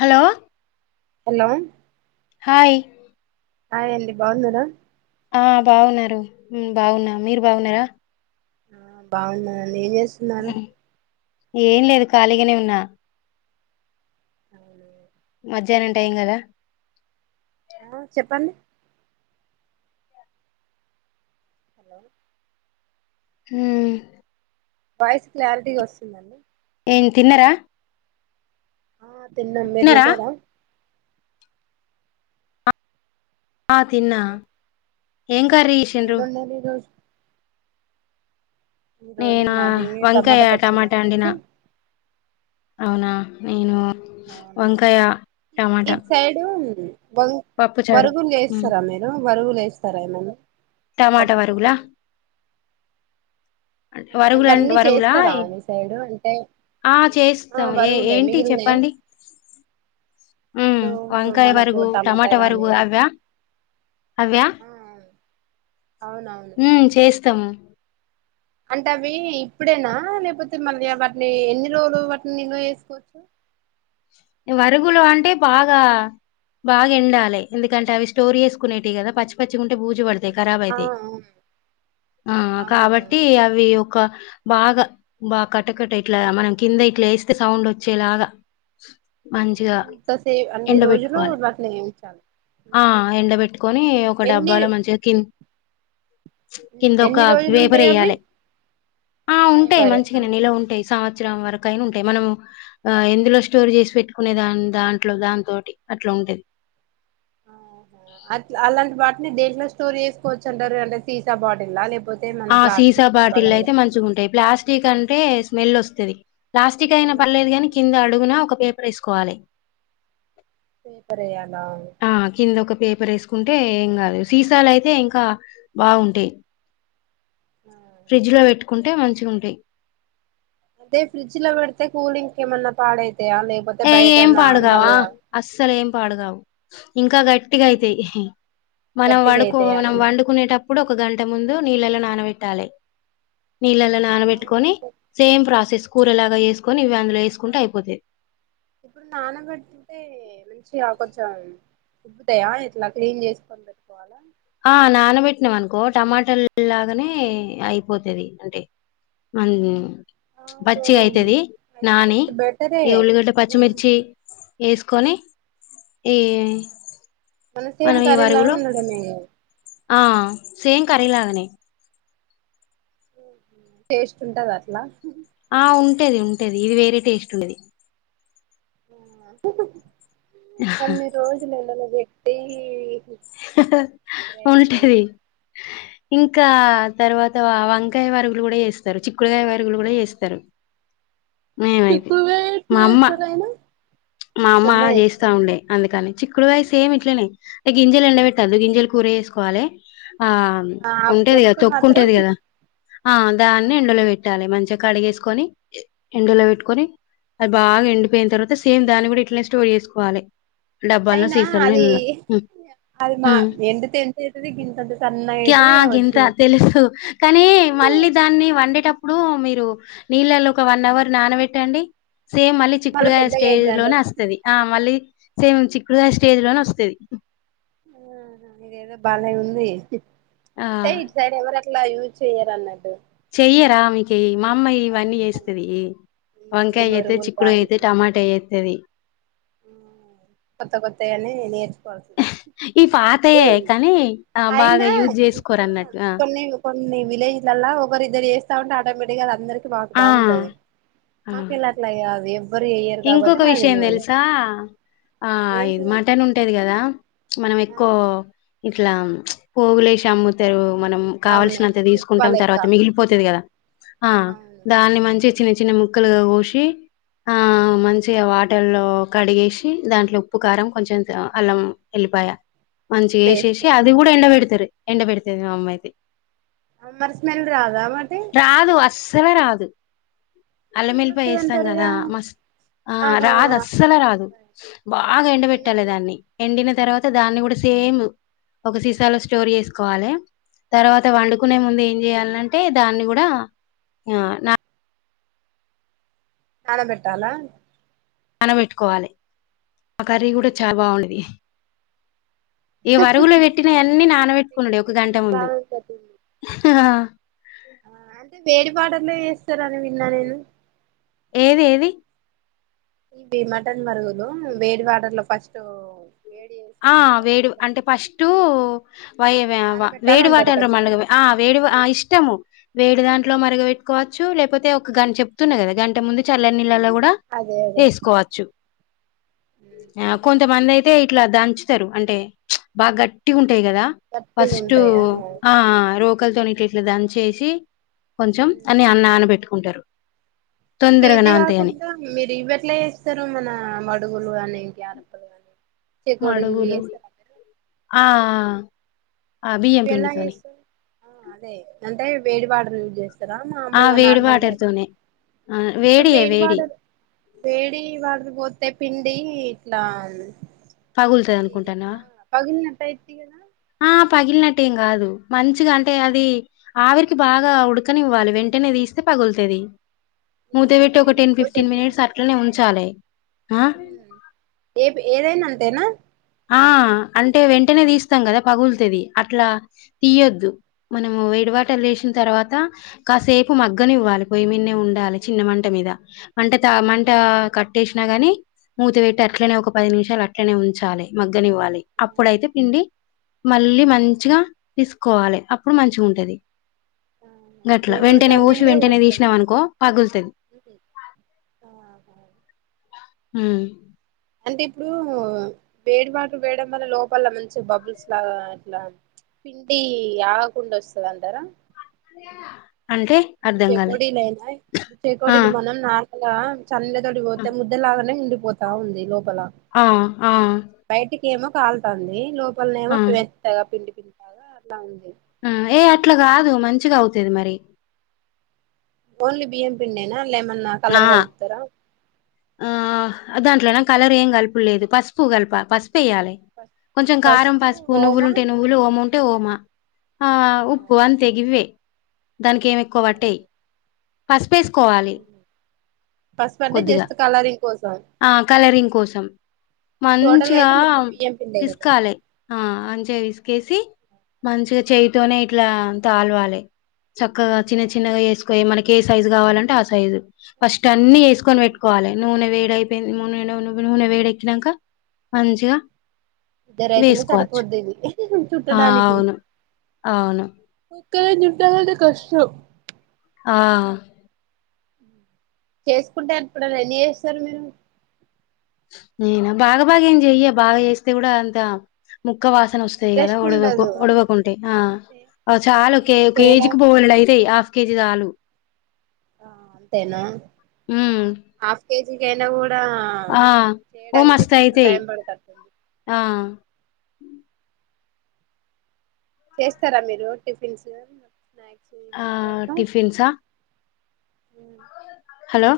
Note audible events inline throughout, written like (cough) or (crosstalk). Hello hello hi hi అండి బాగున్నారా ఆ బాగున్నారు ఉ బాగున్నా మీరు బాగున్నారా. బాగున్నానండి ఏం చేస్తున్నారు ఉమ్, ఏం లేదు ఖాళీగానే ఉన్నా అవును అది మధ్యాహ్నం టైం కదా ఆ చెప్పండి హలో ఉ వాయిస్ క్లారిటీగా వస్తుందండి యే తిన్నరా ఆ తిన్నాం మీరు తిన్నారా ఆ తిన్నా హలో ఏం కర్రీ చేసిండ్రు ఏమన్నారు ఈ రోజు ఈ రోజు నేనా మాది వంకాయ పచ్చడా టమాటా అండినా మీది అవునా నేను అవునా వంకాయ మీ టమాటా సైడు వంగ్ పప్పుచారు వరుగులు చేస్తారా మీరు వరుగులు వేస్తారా ఏమన్న టమాట వరుగులా ఆ వరగుల అండ్ ఇవన్నీ వరగుల చేస్తారా అయ్ మీ సైడు అంటే ఆ ఆ చేస్తాం ఏ వరుగులే ఏంటి మిగిలినయి చెప్పండి (inaudible) ఉ వంకాయ మనకు వరగు టమాటా వరగు గాని అవ్యా అవ్యా ఆ అవునవును త అంటే అవి ఇప్పుడేనా లేపోతే మళ్ళీ వాటిని ఎన్ని రోజులు వాటిని నిలువ చేసుకోచ్చు (inaudible) వరుగులు అంటే బాగా బాగ ఎండా లే ఎందుకంటే అవి స్టోర్ చేసుకునేటివి కదా పచ్చి పచ్చి తే బూజు పడతాయి ఖరాబ్ ఆ అయితాయి ఆ, ఆ ఆ కాబట్టి అవునవును అవి ఒక బాగా బాగా కట్టకట్ట ఇట్ల మనం కింద ఇట్ల ఎస్తే సౌండ్ వచ్చేలాగా మంచిగా అంత సే అన్ని రోజులు ఎండబెట్టుకోవాలి వాటిని ఉంచాల ఆ ఎండ పెట్టుకొని ఒక డబ్బాలో మంచిగా కీన్ ఉచ్ ఉమ్, కిందొక ఎన్ని రోజులు వేపర్ ఉంటాయి అవి ఎయ్యాలి ఆ ఉంటాయి పేపర్ మంచిగానే ఆహా నిల్వ ఉంటాయి సమస్ త్సరం వరకైనా ఉంటాయి మనం ఎందులో స్టోర్ చేసి పెట్ పెట్టుకునే దాన్ దాన్ దాంట్లో దాని తొటి అట్ల ఉంటది ఆహా అట్ల అలాంటి వాటిని దేంట్లో స్టోర్ చేసుకోవచ్చు అంటారు అంటే సీసా బాటిల్ లా లె ఆ సీసా బాటిల్ అయితే మంచిగా ఉంటాయి ప్లాస్టిక్ అంటే స్మెల్ వస్తది ప్లాస్టిక్ అయినా స్మెల్ పర్వాలేదు వస్తుంది కానీ కింద అడుగున ఒక పేపర్ వేసుకోవాలి పేపర్ ఎయ్యాల ఆ కింద ఒక పే పేపర్ వేసుకుంటే ఏం కాదు సీసాలు అయితే ఇంకా బాగుంటాయి ఆ. ఫ్రిడ్జ్లో పెట్టుకుంటే మంచి గా ఉంటాయి అదే ఫ్రిడ్జ్లో పెడితే కూలింగ్ కి ఏమన్నా పాడై ఏ ఏం పాడుగావా అస్సలు ఏం పాడుగావు ఇంకా గట్టిగా అయితాయి ఇషి మనం గట్టిగా వడుకో అయితాయి మనం అవును వండుకునేటప్ ఇప్పుడు ఒక గంట ముందు నీళ్ళలో నానబెట్టాలి నీళ్లలో ఆ నానబెట్టుకుని సేమ్ ప్రాసెస్ కూర లాగా చేసుకుని ఇవి అందులో వేసుకుంటే అయిపోతది ఇప్పుడు నానబేట్టింటే మంచిగా కొంచెం ఉబ్బుతాయ ఇట్ల క్లీన్ చేసుకొని పెట్టుకోవాలా ఆ నానబెట్టినావు అనుకో టమోటాల లాగానే అయిపోతది అంటే మన ఆహా బచ్చిగా అయితది అయితే ఇది నాని ఒకటి బెటరే ఈ ఉల్లిగడ్డ పచ్చిమిర్చి ఏసుకొని ఈ మనం సేమ్ ఈ కర్రీ లాగా వరుగులో ఉండడమే ఆ సేమ్ కర్రీ లాగానే టేస్ట్ ఉంటదా అట్లా ఆ! ఉంటది ఉంటది ఇది వేరే టేస్ట్ ఉన్నది ఆ అహహా అన్ని రోజులు ఎండలో పెట్టీ అహహా ఉంటది ఇంకా తర్వాత వా వంకాయ వారుగులు కూడా చేస్తారు చిక్కుడుకాయ వారుగులు కూడా చేస్తారు నేనైతే ఎక్కువ వేట్ మా అమ్మ చేస్తారాయన మా అమ్మ అమ్మాయి చేస్తా చేస్తదా ఉండే అందుకని చిక్ చిక్కుడుకాయ సేమ్ ఇట్లనే ఎ గింజలు ఎండబెట్టాలి గింజలు కూర చేసుకోవాలే ఆ ఆ ఉంటది కదా పొట్టు తొక్కు మాత్రం ఉంటది కదా ఆ దాన్నే ఆ ఎండలో పెట్టాలే మంచిగా కడిగేసుకోని ఎండలో పెట్టుకొని అది బాగా ఎండిపోయిన తర్వాత సేమ్ దాన్ని కూడా ఇట్లనే స్టోర్ చేసుకోవాలే డబ్బా అన్న అయినా సీసా అన్నా అది ఇల్లా అది మా ఉ ఎండితే ఎంత అయితది గింతంత సన్నగా క్యా అయితది గింత కావచ్చు తెలుసు కానీ మళ్లీ దాన్ని వండేటప్పుడు మీరు నీళ్లలో ఒక వన్ అవర్ నాన్న పెట్టండి సేమ్ మళ్లీ మళ్ళ చిక్కుడుకాయ పెద్దగా స్టేజ్ అయితదంటరు లోనే వస్తది ఆ మళ్లీ సేమ్ చిక్కుడుకాయ స్టేజ్ లోనే వస్తది ఆ ఇదేదో బానే ఉంది హు ఆ అంటే ఇటు సైడ్ ఎవరు ఇట్లా యూజ్ చెయ్యరు అన్నడు చెయ్యరా మికేయి మా అమ్మ యి ఇవన్నీ చేస్తుది ఈ వంకాయ అయితే బొరుగులు చిక్కుడు గాని అయితే టమాటో వేస్తది కొత్త కొత్తయి అని నేర్చుకోవల్ ఈ పాతయే కానీ ఆ బాగా అయినా యూజ్ చేసుకోరు ఇప్పుడు అన్నట్టు కొన్ని కొన్ని విలేజ్లలా ఒకరు ఇద్దరు చేస్తా ఉంటే ఆటోమేటిక్గా ఆది అందరికి మాకు ఆ ఆ బాగుంటది మాకు ఆ ఎలా అట్లా అది ఎవ్వరు వేయ్యరు కాబట్టి ఇంకొక మాకు విషయం తెలవదు తెలుసా ఆ అయిది మట్టన్ ఉంటది కదా మనం ఎక్కువ ఆ ఇట్లా పోగులేసి అమ్ముతారు మనం కావాల్సినంత అవునవును కుప్ప తీసుకుంటాం లెక్క తర్వాత మిగిపోతది కదా ఆ అవును దానీ మంచి చిన్న చిన్న ముక్కలుగా కోసి ఆ అ మంచిగా వాటల్లో కడిగేసి దాంట్లో ఉప్పు కారం కొంచెం అల్లం వుళ్ళిపాయా మంచిగా పేస్ట్ వేసేసి అది కూడా ఎండ పెడతారు ఎండబెడితది మా అమ్మయితే అ మారి స్మెల్ రాదా మారీ తేవా రాదు స్మెల్ అలమేలిపాయై వేస్తాం కదా వస్తదంటారుగా మస్ ఆ ఆహా రాదు అస్సలు రాదు బాగా ఎండ పెట్టాలే ఈగలు దాన్ని ఎండిన తర్వాత దాన్ని కూడా సేమ్ ఒక సీసాలో స్టోర్ చేసుకోవాలే తర్వాత ఆ వండుకునే ముందు ఏం చేయాలంటే దాన్ని కూడా నా నానా పెట్టాలా నానబెట్టుకోవాలే ఆ కర్రీ కూడా చాలా ఓకే బాగుండది ఈ వరువులో పెట్టిన అన్ని నానబెట్టుకున్నాడు ఒక గంట ఎక్స్పీరియన్స్ ముందు బాగుంటటుంది అంటే వేడిపాటల్లో చేస్తార అని విన్నా నేను ఇది ఏది ఇది మటన్ మరుగుదు వేడి వాటర్ లో ఫస్ట్ వేడి ఆ చేసుకున్న వేడి తర్వాతకి అంటే వాటిని ఫస్ట్ వ వేడి నానబెట్టాలంటారు వాటిన ఖచ్చితంగా మళగా ఆ వేడి ఆ ఇష్టము వేడి దాంట్లో మరగ ఓకే. పెట్టుకోవచ్చు లేకపోతే ఒక గంట చెప్తున్నా కదా గంట ముందు చల్లె నీళ్ళలో కూడా అదే అదే వేసుకోవచ్చు ఉహు. కొంతమంది అయితే ఇట్లా దంచుతారు అంటే బాగా గట్టి ఉంట టాయి కదా గట్టిగా ఫస్ట్ ఉంటాయా ఆ రోకలతో ఇట్ ఇట్లా దన్ చేసి కొంచెం అని అ నాన పెట్టుకుంటారు ఇంకేజీ కాకుండా మీరు ఇ బట్లా చేస్తారు మన మ (unintelligible) మడుగులు ఆ ఆ బియ్యం ఇవి ఎలా పిండితోని చేస్తారు ఆ అదే అంటే వేడి వాటర్ యూస్ చేస్తా ఆ! మామలుగా వేడి నార్మల్ బ వాటర్‌తోనే. ఆ! ఇప్పుడు వేడియే వేడి. వేడిపాడు వేడి వాళకి పోతే పిండి ఇట్లా పగులుతుంది ఇది అనుకుంటాన్నావా ఎట్లా పగిలినట్టు అయిద్ది కదా ఆ పగిలినట్టు ట్టు ఏం కాదు మంచిగా అంటే అది ఆవిరికి బాగా ఉడకనివ్వాలి వెంటనేది తీస్తే పగులుతది మూత నువ్వు పెట్టి ఒక పిండిని టెన్ ఫిఫ్టీన్ ఎక్కువసేపు మినిట్స్ అట్లనే ఉడకబెట్టాలా ఉంచలే ఏ ఏదైనా అంతేనా ఆ అంటే వెంటనే తీస్తాం కదా పగులుతది అట్లా తీయొద్దు మనము వేడిబటలు వేసిన తర్వాత కాసేపు మగ్గనివ్వాలి పొయ్యిమిన్నే ఉండాలి చిన్న మంట మీద అంటే త మంట అదే కట్టేసి గని మూత వెట్టి అట్లనే ఒక పది నిమిషాలు అట్లనే ఉంచాలి మగ్గనివ్వాలి అప్పుడైతే పిండి మళ్ళీ మంచిగా తీసుకోవాలే అప్పుడు మంచిగుంటది గట్ల మేము వెంటనే ఓషి చన్నీళ్ళే వెంటనే పోస్తాం తీసినవనుకో పగుల్తది ఆహా మ్మ్ అంటే ఇప్పుడు వేడి వాటర్ వేయడం వల్ల లోపల మంచి బబుల్స్ లాగా అట్లా పిండి ఆగకుండా వస్తదంటరా క్యా ఇప్పుడు చెకోడిలయినా ఇప్పుడు ఆ చెకోడీలు మనం నా నా చల్లగాలి ఆ పోతే ముద్ద లాగానే ఉండిపోతా ఉంది లో ఆ ఆ ఏమో కాల్తంది లోపల్నేమో ఆ. మెత్తగా పిండి పిండి లాగా అట్లా ఉంది ఉమ్ ఏ అట్లా గాదు మంచిగా అవుతది మరి ఓన్లీ బియ్యం పిండి ఏనా లెమన్ ఆ కలర్ కలుపుతర ఆ, దాంట్లోనా కలర్ ఏం కలపులేదు పసుపు కలిపా పసుపు పెయ్యాలే కొంచెం కారం పసుపు నువ్వులు ఉంటే నువ్వులు ఓమ్ ఉంటే ఓమా ఆ ఉప్పు అంతేగివ్వే దానికి ఏమి ఎక్కువ పట్టయ్ పసుపు వేసుకోవాలి పసుపు అంటే కొద్దిగా జస్ట్ కలరింగ్ కోసం ఆ కలరింగ్ కోసం టోటల్గా మంచిగా అయితే ఆ మొత్తం బియ్యం పిండే పిస్ కదా కాలే ఆ మంచిగా ఫిస్ కేసి మంచిగా చేయతోనే ఇట్లా తల్వాలే చక్కగా చిన్న చిన్నగా ఏసుకో మనకి ఏ సైజు కావాలంటే ఆ సైజు ఫస్ట్ అన్ని ఏసుకొని పెట్టుకోవాలి నూనె వేడై పోయింది నువ్వుల నూనె వేడెకినాక మంచిగా ఇద్దర అయితేనే వేసుకోవచ్చు సరిపోది ఇది ఆ చుట్టడానికి అవును అవును కాని చుట్టలంటే కష్టం ఆ చేసుకుంటే అప్పుడు ఎన్ని చేస్తారు మీరు నేనా బాగా బాగా ఏం చెయ బాగా చేస్తే కూడా అంత ము ముక్క వాసన వస్తాయి గదా ఇంట్రెస్ట్ వడవక ఉండదు వడవకుంటే ఆ అ చాలు కే అవును చేయడం కేజీకి బోలాడవుతాయ్ హాఫ్ కేజీ చాలు ఆ అంతేనా ఉమ్. హాఫ్ కేజి గైనా గూ డా ఆ ఓ చేయడానికే మస్త్ ఫులు అయితాయి టైం పడతాంది ఆ చేస్తారా మీరు టిఫిన్స్ స్నాక్ ఆ టిఫిన్స్ ఆ ఉమ్ హలో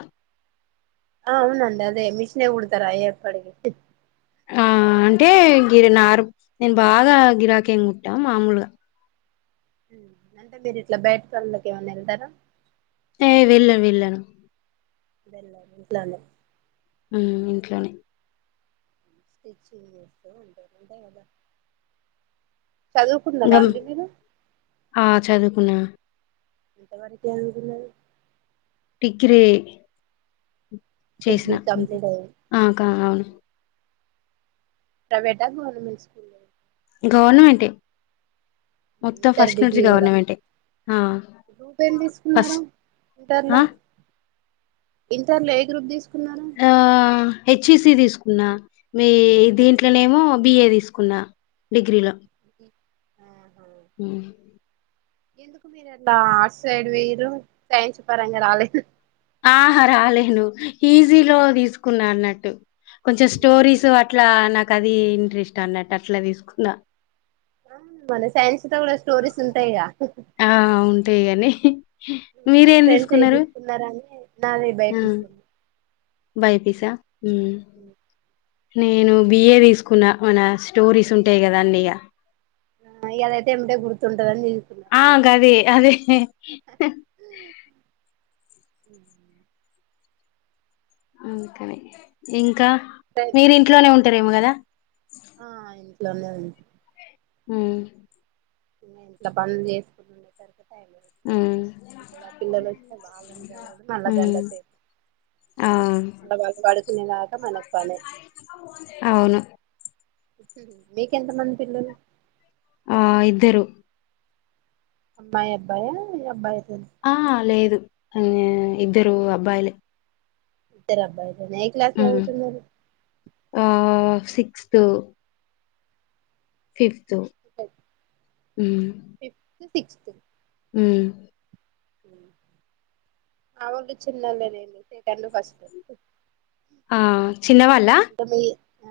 ఆ అవునండి అదే మిషినే కడతరా ఏప్పడికి ఆ అంటే గిరి నారు నేను బాగా గిరాకీ ఏం గుట్టా మామూలుగా ఉమ్ అంటే మీరు ఇట్లా బయట పనులోకి ఏమన్నా వెళ్తారా ఏ వెళ్ళను వెళ్ళను వెళ్ళారా ఇంట్లోనే ఊమ్ ఇంట్లోనే స్చ్ ఉంటంటాదా చదువుకున్నారా ఇంకా అండి మీరు ఆ చదువుకున్నా ఎంతవరకు చుదువుకున్నారు డిగ్రీ చేసిన డిగ్రీ అంతే కంప్లీట్ అయింది ఆకా అవును ప్రైవేట్ గవర్నమెంట్ స్కూల్ ఆ గవర్నమెంట్ ఏ మొత్తం ఇంటర్ ఫస్ట్ డిగ్రీ నుంచి కూడా గవర్నమెంట్ ఆ గ్రూప్ ఏం తీసుకున్నారు ఫస్ట్ ఆ ఇంటర్లో ఇంటర్లో ఏ గ్రూప్ తీసుకున్నావ్ ఆ హెచ్ఈసి తీసుకున్నా మీ హెచ్ఈసి దీంట్లోనేమో బిఏ తీసుకునా తీసుకున్న డిగ్రీలో ఆ ఉమ్ ఎందుకు మీరు అట్లా ఆర్ట్స్ సైడ్ పోయిన్రు సైన్స్ పరంగా రాలేదు ఆహా రాలేను ఈజీలో తీసుకున్నా అన్నట్టు కొంచెం స్టోరీస్ అట్లా నాకు అది ఇంట్రెస్ట్ అన్నట్టు అట్లా తీసుకున్నా ఆ మన సైన్స్ లో కూడా స్టోరీస్ ఉంటాయి గా ఆ ఉంటాయి కానీ మీ మీరేం ఫ్రెండ్స్ ఏది తీసుకున్నారు తీసుకున్నారని నాది ఆ భయపిస్తుంది బై పి సి ఆ ఉమ్ నేను బిఏ తీసుకున్న మన స్టోరీస్ ఉంటాయి కదా అన్నీ ఇగా ఆ ఇగ అదైతే ఎంబటే గుర్తు ఆ గదే అదే ఉహూ ఉమ్ ఇక్కన్నే ఇంకా మీరింట్లోనే ఉంటారేమో కదా ఆ ఇంట్లోనే ఉం ఉమ్ ఇగ ఇంట్ల పనులు చేసుకుంటుండే కదా హ్మ్. ఇలా పిల్లలు వస్తే బాగుండి వాళ్ళని చదవడం మళ్ళ గంట హ్మ్. సేపు ఆ! అ బాగుపడు అవును మీకెంత మంది పిల్లలు ఆ ఇద్దరు అమ్మాయి అబ్బాయా ఇగ అబ్బాయి ఆ లేదు ఇద్దరు అబ్బాయిలే ఇద్దరు అబ్బాయి లేనా ఏ క్లాసు హ్మ్ చదువుతున్నారు ఆ సిక్స్త్ సిక్స్త్ ఉమ్ ఫిఫ్త్ సిక్స్త్ ఉమ్ మా వాళ్లు చిన్నోలే అండి సెకండ్ ఫస్ట్ ఆ చిన్నవాళ్ల ఇంకా మీ ఆ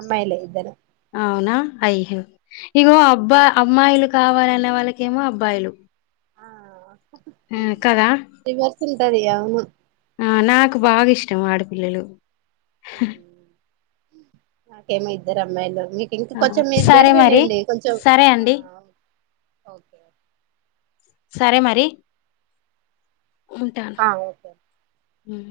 అమ్మాయిలే ఇద్దరు అవునా అయ్యో ఇగో అబ్బాయి అమ్మాయిలు కావాలనే వాళ్ళకేమో అబ్బాయిలు ఆ ఉమ్ కదా రివర్స్ ఉంటది ఏమో ఆ నాకు బాగా ఇష్టం ఆడపిల్లలు నాకేమో ఇద్దరు అమ్మాయిలు మీకు ఇంకా ఆ కొంచెం మీది సరే బెటరీ మరి లేండి కొంచెం సరే అండి ఓకే సరే మరి ఆ ఓకే ఉమ్